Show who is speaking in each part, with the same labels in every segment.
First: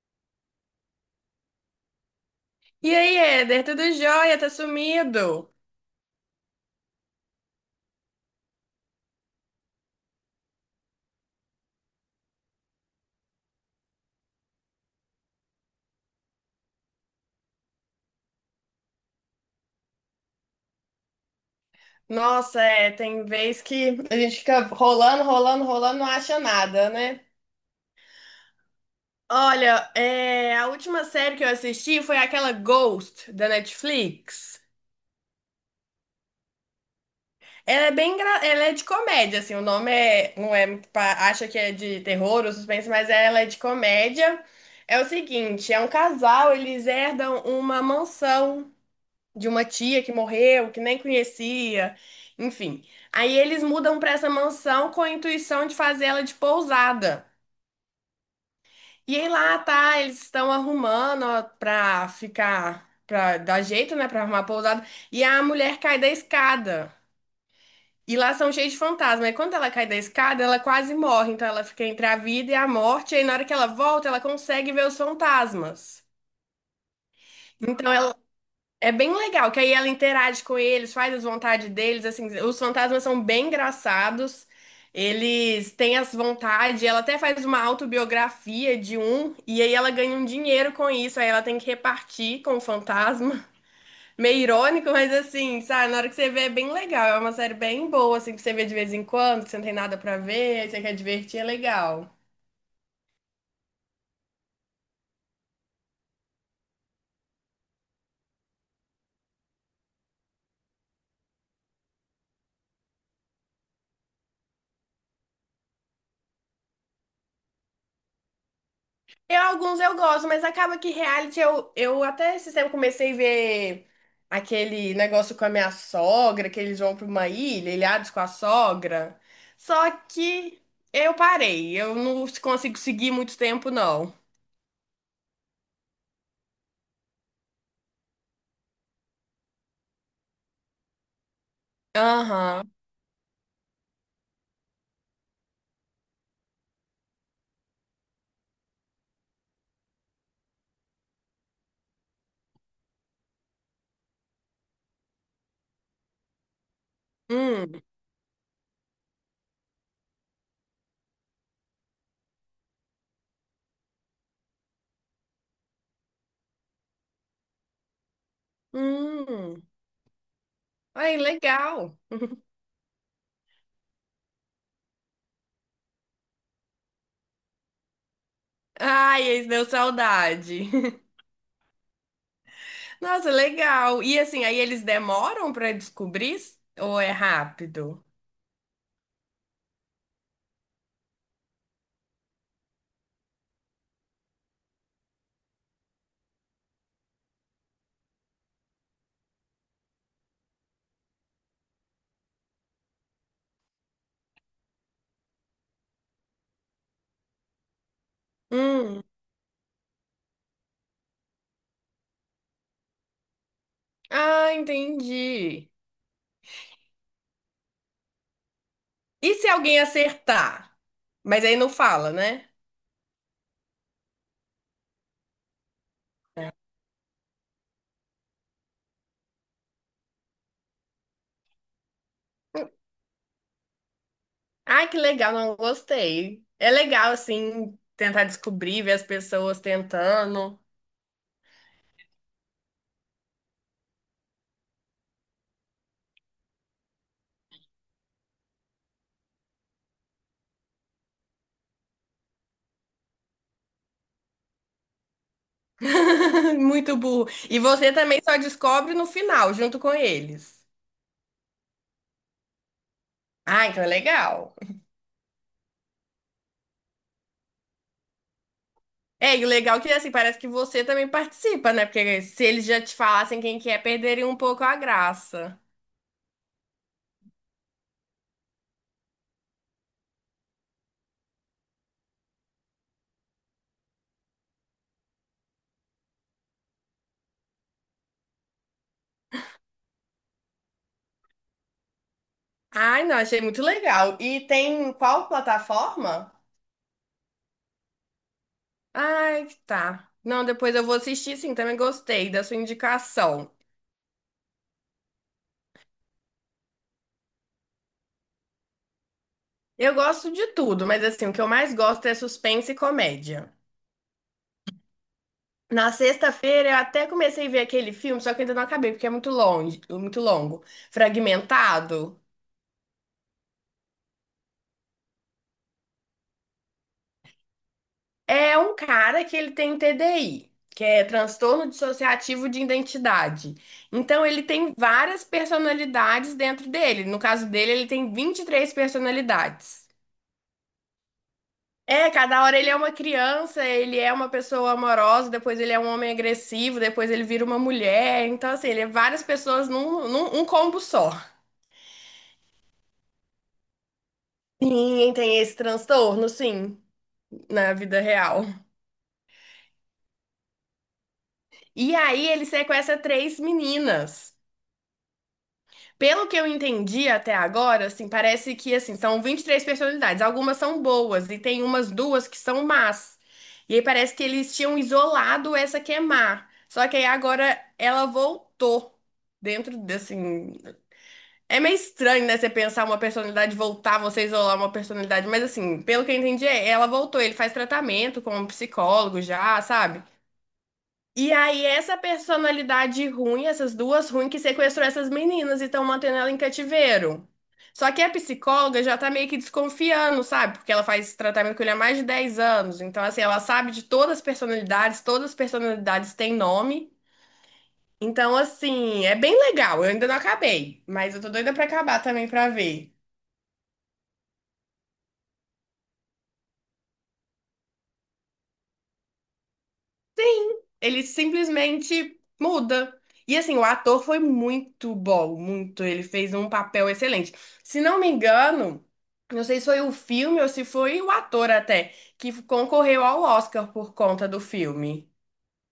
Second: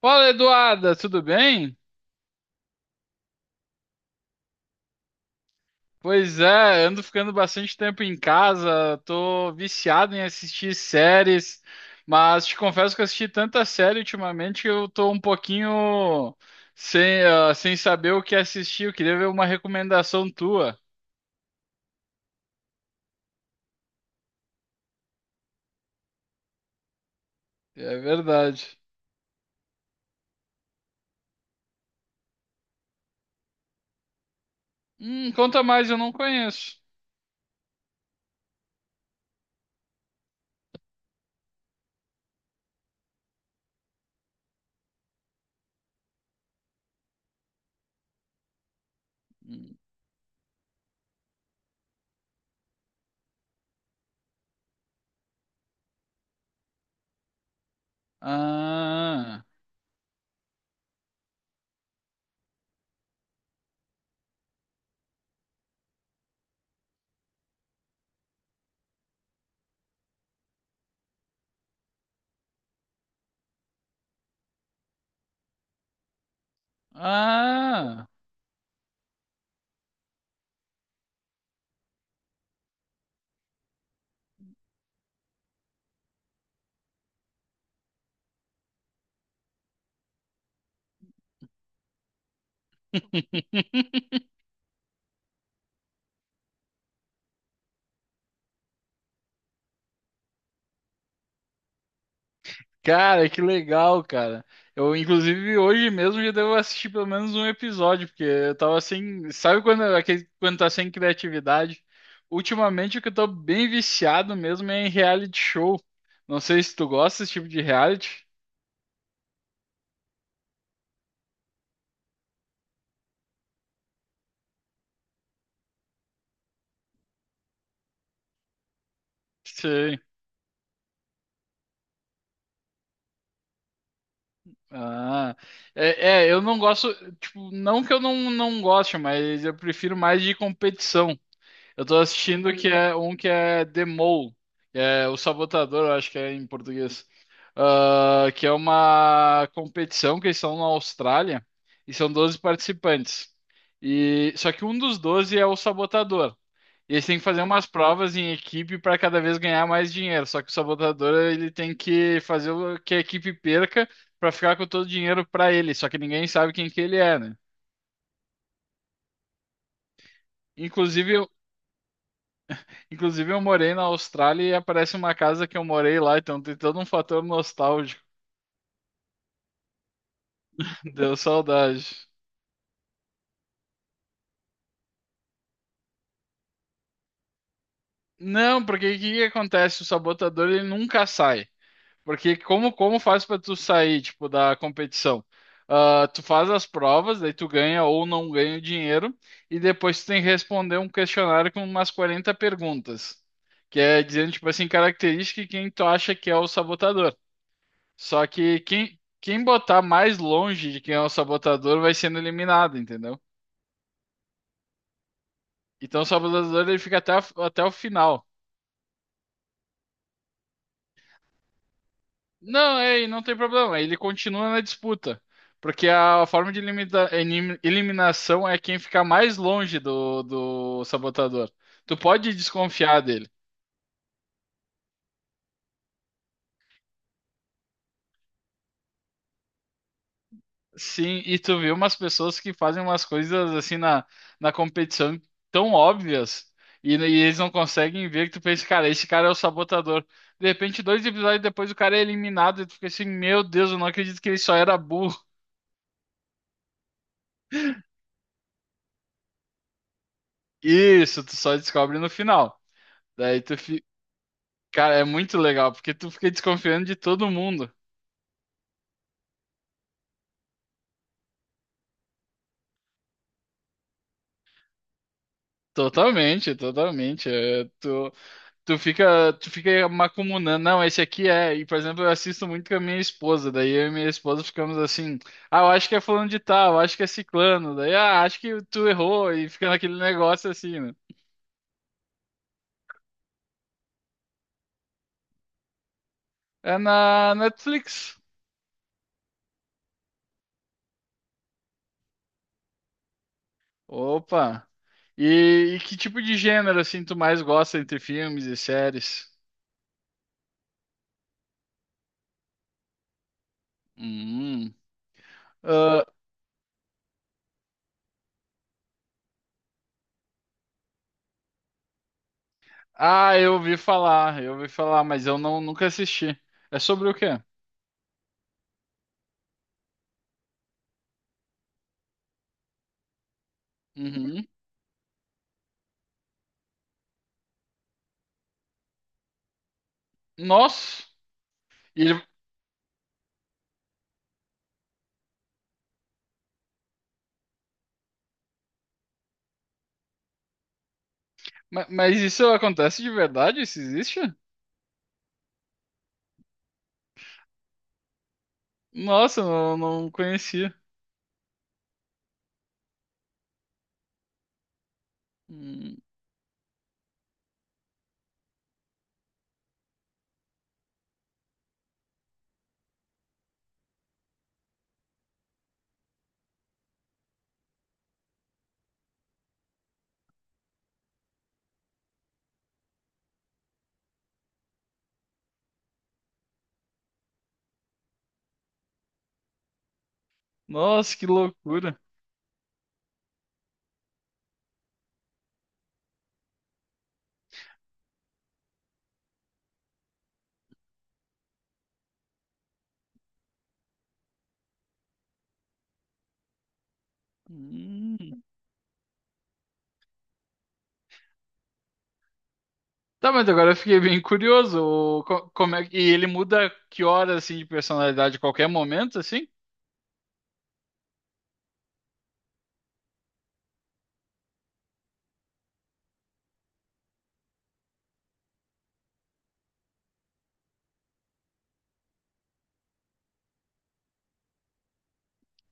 Speaker 1: Fala, Eduarda, tudo bem?
Speaker 2: E aí, Éder, tudo jóia? Tá sumido?
Speaker 1: Pois é, ando ficando bastante tempo em casa, tô viciado em assistir séries, mas te confesso que eu assisti tanta série ultimamente que eu tô um pouquinho sem saber o que assistir. Eu queria ver uma recomendação tua.
Speaker 2: Nossa, é, tem vez que a gente fica rolando, rolando, rolando, não acha nada, né?
Speaker 1: É verdade.
Speaker 2: Olha, é, a última série que eu assisti foi aquela Ghost da Netflix.
Speaker 1: Conta mais, eu não conheço.
Speaker 2: Ela é de comédia, assim, o nome é, não é, acha que é de terror ou suspense, mas ela é de comédia. É o seguinte, é um casal, eles herdam uma mansão de uma
Speaker 1: Hum.
Speaker 2: tia que morreu, que nem conhecia, enfim. Aí eles mudam para essa mansão com a intuição de fazer ela de pousada. E aí
Speaker 1: Ah.
Speaker 2: lá tá, eles estão arrumando ó, pra ficar, pra dar jeito, né, pra arrumar a pousada. E a mulher cai da escada. E lá são cheios de fantasmas. E quando ela cai da escada, ela quase morre. Então ela fica entre a vida e a morte. E aí na hora que ela volta, ela consegue ver os fantasmas. Então
Speaker 1: Ah.
Speaker 2: ela É bem legal, que aí ela interage com eles, faz as vontades deles, assim, os fantasmas são bem engraçados. Eles têm as vontades, ela até faz uma autobiografia de um, e aí ela ganha um dinheiro com isso, aí ela tem que repartir com o fantasma. Meio irônico, mas assim, sabe, na hora que você vê é bem legal, é uma série bem boa, assim, que você vê de vez em quando, que você não tem nada pra ver, aí você quer divertir, é legal.
Speaker 1: Cara, que legal, cara. Eu, inclusive, hoje mesmo já devo assistir pelo menos um episódio, porque eu tava sem. Sabe quando tá sem criatividade? Ultimamente o que eu tô bem viciado mesmo é em reality show. Não sei se tu gosta desse tipo de reality.
Speaker 2: Eu, alguns eu gosto, mas acaba que reality eu até esse tempo comecei a ver aquele negócio com a minha sogra, que eles vão pra uma ilha, ilhados com a sogra. Só
Speaker 1: Sei.
Speaker 2: que eu parei, eu não consigo seguir muito tempo, não.
Speaker 1: Ah. É, é, eu não gosto. Tipo, não que eu não goste, mas eu prefiro mais de competição. Eu tô assistindo que
Speaker 2: Aham.
Speaker 1: é um que é The Mole, que é o Sabotador, eu acho que é em português. Ah, que é uma competição que eles são na Austrália e são 12 participantes. E só que um dos 12 é o sabotador. E eles têm que fazer umas
Speaker 2: Hum.
Speaker 1: provas em equipe para cada vez ganhar mais dinheiro. Só que o sabotador ele tem que fazer o que a equipe perca para ficar com todo o dinheiro para ele. Só que ninguém sabe quem que ele é, né?
Speaker 2: Hum. Ai,
Speaker 1: Inclusive,
Speaker 2: legal.
Speaker 1: Inclusive, eu morei na Austrália e aparece uma casa que eu morei lá, então tem todo um fator nostálgico.
Speaker 2: Ai, esse deu saudade.
Speaker 1: Deu saudade.
Speaker 2: Nossa, legal. E assim, aí eles demoram pra descobrir? Ou é rápido?
Speaker 1: Não, porque o que que acontece? O sabotador ele nunca sai. Porque como faz pra tu sair, tipo, da competição? Ah, tu faz as provas, daí tu ganha ou não ganha o dinheiro, e depois tu tem que responder um questionário com umas 40 perguntas. Que é dizendo, tipo assim, característica de quem tu acha que é o sabotador. Só que quem,
Speaker 2: Hum.
Speaker 1: quem botar mais longe de quem é o sabotador vai sendo eliminado, entendeu?
Speaker 2: Ah, entendi.
Speaker 1: Então o sabotador ele fica até o final.
Speaker 2: E se alguém acertar? Mas aí não fala, né?
Speaker 1: Não, é, e não tem problema, ele continua na disputa. Porque a forma de eliminação é quem ficar mais longe do sabotador. Tu pode desconfiar dele.
Speaker 2: Ai, que legal, não gostei. É legal, assim, tentar descobrir, ver as pessoas tentando.
Speaker 1: Sim, e tu vê umas pessoas que fazem umas coisas assim na competição tão óbvias e, né, e eles não conseguem ver que tu pensa, cara, esse cara é o sabotador. De repente, dois episódios depois o cara é eliminado e tu fica assim, meu Deus, eu não acredito que ele só era burro.
Speaker 2: Muito burro. E você também só descobre no final, junto com eles.
Speaker 1: Isso, tu só descobre no final. Daí tu
Speaker 2: Ah, então
Speaker 1: fica,
Speaker 2: é legal.
Speaker 1: cara, é muito legal porque tu fica desconfiando de todo mundo.
Speaker 2: É, e o legal é que, assim, parece que você também participa, né? Porque se eles já te falassem quem que é, perderiam um pouco a graça.
Speaker 1: Totalmente, totalmente. É. Tu fica macumunando. Não, esse aqui é. E, por exemplo, eu assisto muito com a minha esposa. Daí eu e minha esposa ficamos assim. Ah, eu acho que é fulano de tal, eu acho que é ciclano. Daí, acho que tu errou. E fica naquele negócio assim, né?
Speaker 2: Ai, não, achei muito legal. E tem qual plataforma?
Speaker 1: É na Netflix.
Speaker 2: Ai, tá. Não, depois eu vou assistir, sim, também gostei da sua indicação.
Speaker 1: Opa. E que tipo de gênero, assim, tu mais gosta entre filmes e séries?
Speaker 2: Eu gosto de tudo, mas assim, o que eu mais gosto é suspense e comédia.
Speaker 1: Hum.
Speaker 2: Na
Speaker 1: Ah,
Speaker 2: sexta-feira eu até comecei a ver aquele filme, só que ainda não acabei, porque é muito longe, muito longo. Fragmentado.
Speaker 1: eu ouvi falar, mas eu não, nunca assisti. É sobre o quê?
Speaker 2: É um cara que ele tem TDI, que é transtorno dissociativo de identidade. Então ele
Speaker 1: Uhum.
Speaker 2: tem várias personalidades dentro dele. No caso dele, ele tem 23 personalidades.
Speaker 1: Nossa! E
Speaker 2: É,
Speaker 1: ele,
Speaker 2: cada hora ele é uma criança, ele é uma pessoa amorosa, depois ele é um homem agressivo, depois ele vira uma mulher. Então, assim, ele é várias pessoas num combo só.
Speaker 1: Mas isso acontece de verdade? Isso existe?
Speaker 2: Sim, tem esse transtorno, sim, na vida real.
Speaker 1: Nossa, não, não conhecia.
Speaker 2: E aí ele sequestra três meninas.
Speaker 1: Hum,
Speaker 2: Pelo que eu entendi até agora, assim, parece que assim, são 23 personalidades. Algumas são boas e tem umas duas que são más. E aí parece que eles tinham isolado essa que é má. Só que aí agora ela voltou dentro de, assim, é meio estranho, né, você pensar uma personalidade voltar, você isolar uma personalidade, mas assim, pelo que eu entendi, é, ela voltou, ele faz tratamento com um psicólogo já, sabe?
Speaker 1: Nossa, que
Speaker 2: E aí, essa
Speaker 1: loucura.
Speaker 2: personalidade ruim, essas duas ruins, que sequestrou essas meninas e estão mantendo ela em cativeiro. Só que a psicóloga já tá meio que desconfiando, sabe? Porque ela faz esse tratamento com ele há mais de 10 anos. Então, assim, ela sabe de todas as personalidades têm nome. Então,
Speaker 1: Hum.
Speaker 2: assim, é bem legal. Eu ainda não acabei, mas eu tô doida pra acabar também pra ver.
Speaker 1: Tá, mas agora eu fiquei bem curioso. Como é, e ele muda que hora assim de personalidade a qualquer momento, assim?
Speaker 2: Ele simplesmente muda. E assim, o ator foi muito bom, muito. Ele fez um papel excelente. Se não me engano, não sei se foi o filme ou se foi o ator até, que concorreu ao Oscar por conta do filme.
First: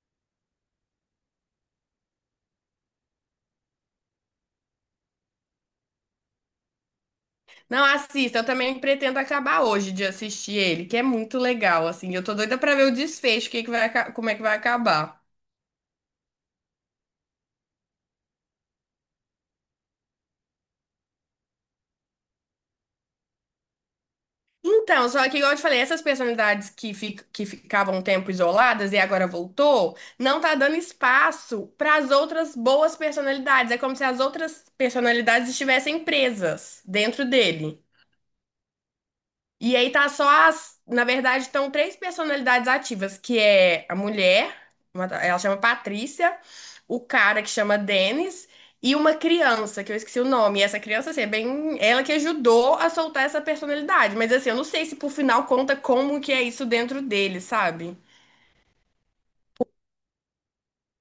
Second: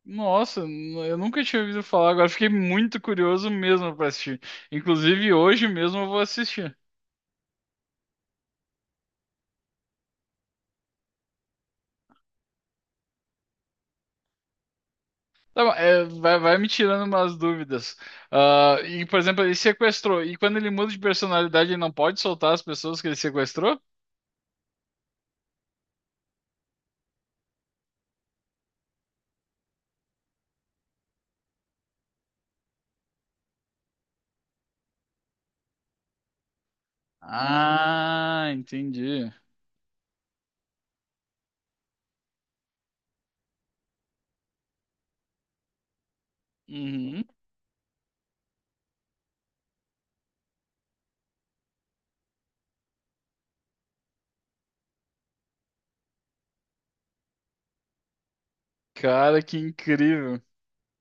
Speaker 1: Nossa, eu nunca tinha ouvido falar. Agora eu fiquei muito curioso mesmo pra assistir. Inclusive hoje mesmo eu vou assistir.
Speaker 2: Não, assista, eu também pretendo acabar hoje de assistir ele, que é muito legal, assim. Eu tô doida pra ver o desfecho, o que é que vai, como é que vai acabar.
Speaker 1: Tá bom, é, vai me tirando umas dúvidas. Ah, e, por exemplo, ele sequestrou. E quando ele muda de personalidade, ele não pode soltar as pessoas que ele sequestrou?
Speaker 2: Então, só que, igual eu te falei, essas personalidades que ficavam um tempo isoladas e agora voltou, não tá dando espaço para as outras boas personalidades. É como se as outras personalidades estivessem presas dentro dele.
Speaker 1: Ah, entendi.
Speaker 2: E aí tá só as, na verdade, estão três personalidades ativas, que é a mulher, ela chama Patrícia, o
Speaker 1: Uhum.
Speaker 2: cara que chama Denis e uma criança, que eu esqueci o nome. E essa criança, assim, é bem ela que ajudou a soltar essa personalidade, mas assim, eu não sei se por final conta como que é isso dentro dele, sabe?
Speaker 1: Cara, que incrível.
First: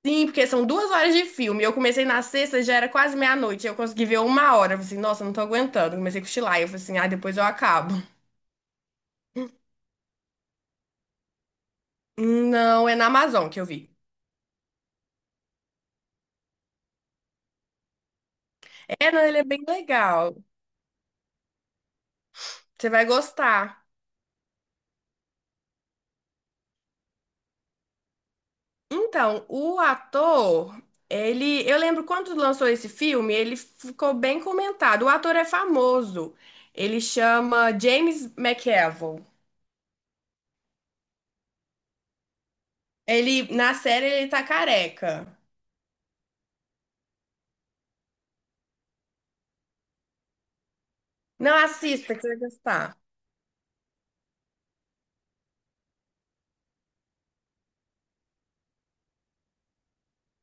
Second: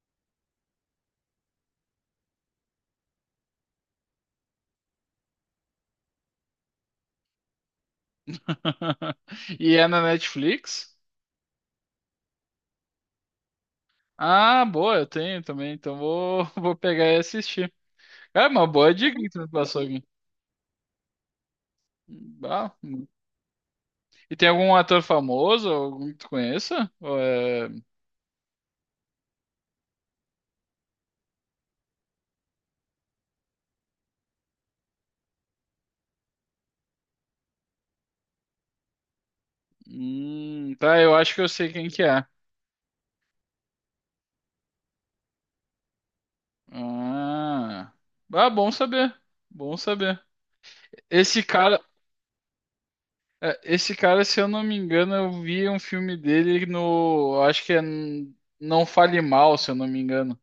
Speaker 2: Sim, porque são 2 horas de filme. Eu comecei na sexta, já era quase meia-noite. Eu consegui ver 1 hora. Eu falei assim, nossa, não tô aguentando. Comecei a cochilar. Eu falei assim, ah, depois eu acabo.
Speaker 1: E é na Netflix?
Speaker 2: Não, é na Amazon que eu vi.
Speaker 1: Ah, boa, eu tenho também. Então vou, vou pegar e assistir. É uma boa
Speaker 2: É,
Speaker 1: dica
Speaker 2: não,
Speaker 1: que
Speaker 2: ele
Speaker 1: tu
Speaker 2: é
Speaker 1: me
Speaker 2: bem
Speaker 1: passou aqui.
Speaker 2: legal.
Speaker 1: Ah,
Speaker 2: Você vai gostar.
Speaker 1: e tem algum ator famoso, algum que tu conheça?
Speaker 2: Então, o ator, ele, eu lembro quando lançou esse filme, ele ficou bem comentado. O ator é famoso. Ele chama James McAvoy.
Speaker 1: Tá, eu acho que eu sei quem que é.
Speaker 2: Ele, na série, ele tá careca.
Speaker 1: Ah, ah, bom saber. Bom saber. Esse
Speaker 2: Não
Speaker 1: cara,
Speaker 2: assista, que você vai gostar.
Speaker 1: esse cara, se eu não me engano, eu vi um filme dele no, acho que é Não Fale Mal, se eu não me engano.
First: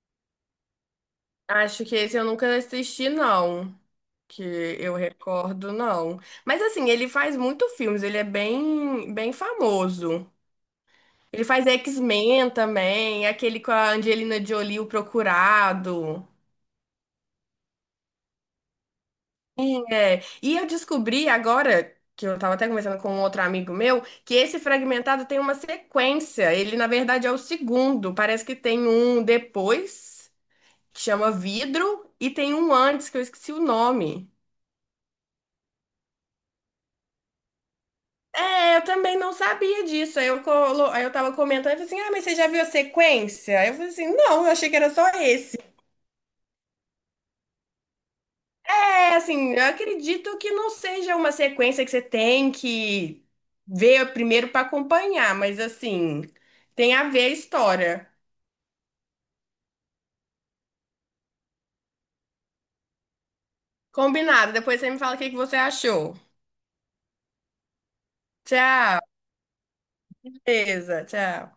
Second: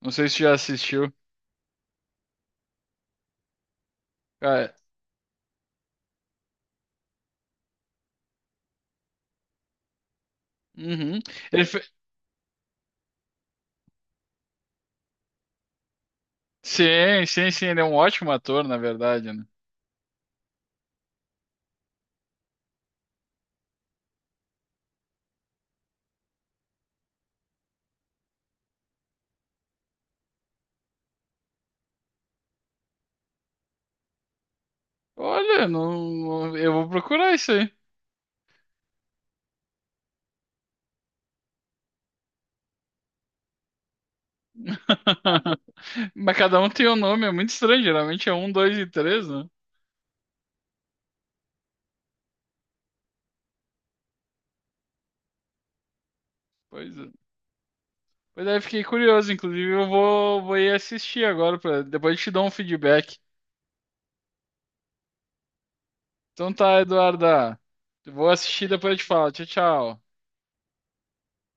Speaker 1: Não sei se já assistiu.
Speaker 2: Acho que esse eu nunca assisti, não. Que
Speaker 1: Cara,
Speaker 2: eu recordo, não. Mas assim, ele faz muito filmes, ele é bem, bem famoso.
Speaker 1: uhum.
Speaker 2: Ele
Speaker 1: Ele
Speaker 2: faz
Speaker 1: fe...
Speaker 2: X-Men também, aquele com a Angelina Jolie, o Procurado.
Speaker 1: Sim, sim, sim, ele é um ótimo ator, na verdade, né?
Speaker 2: É. E eu descobri agora, que eu tava até conversando com um outro amigo meu, que esse Fragmentado tem uma sequência. Ele, na verdade, é o segundo. Parece que tem um depois, que chama Vidro, e tem um antes, que eu esqueci o nome.
Speaker 1: Olha, não, eu vou procurar isso aí.
Speaker 2: É, eu também não sabia disso. Aí eu tava comentando, eu falei assim, ah, mas você já viu a sequência? Aí eu falei assim, não, eu achei que era só esse.
Speaker 1: Mas cada um tem um nome, é muito estranho. Geralmente é um, dois e
Speaker 2: É
Speaker 1: três, né?
Speaker 2: assim, eu acredito que não seja uma sequência que você tem que ver primeiro para acompanhar, mas assim, tem
Speaker 1: Pois
Speaker 2: a
Speaker 1: é.
Speaker 2: ver a história.
Speaker 1: Pois é, fiquei curioso, inclusive eu vou, ir assistir agora, depois eu te dou um feedback.
Speaker 2: Combinado, depois você me fala o que que você achou.
Speaker 1: Então tá, Eduarda, eu vou assistir e depois eu
Speaker 2: Tchau,
Speaker 1: te falo. Tchau, tchau.
Speaker 2: beleza, tchau.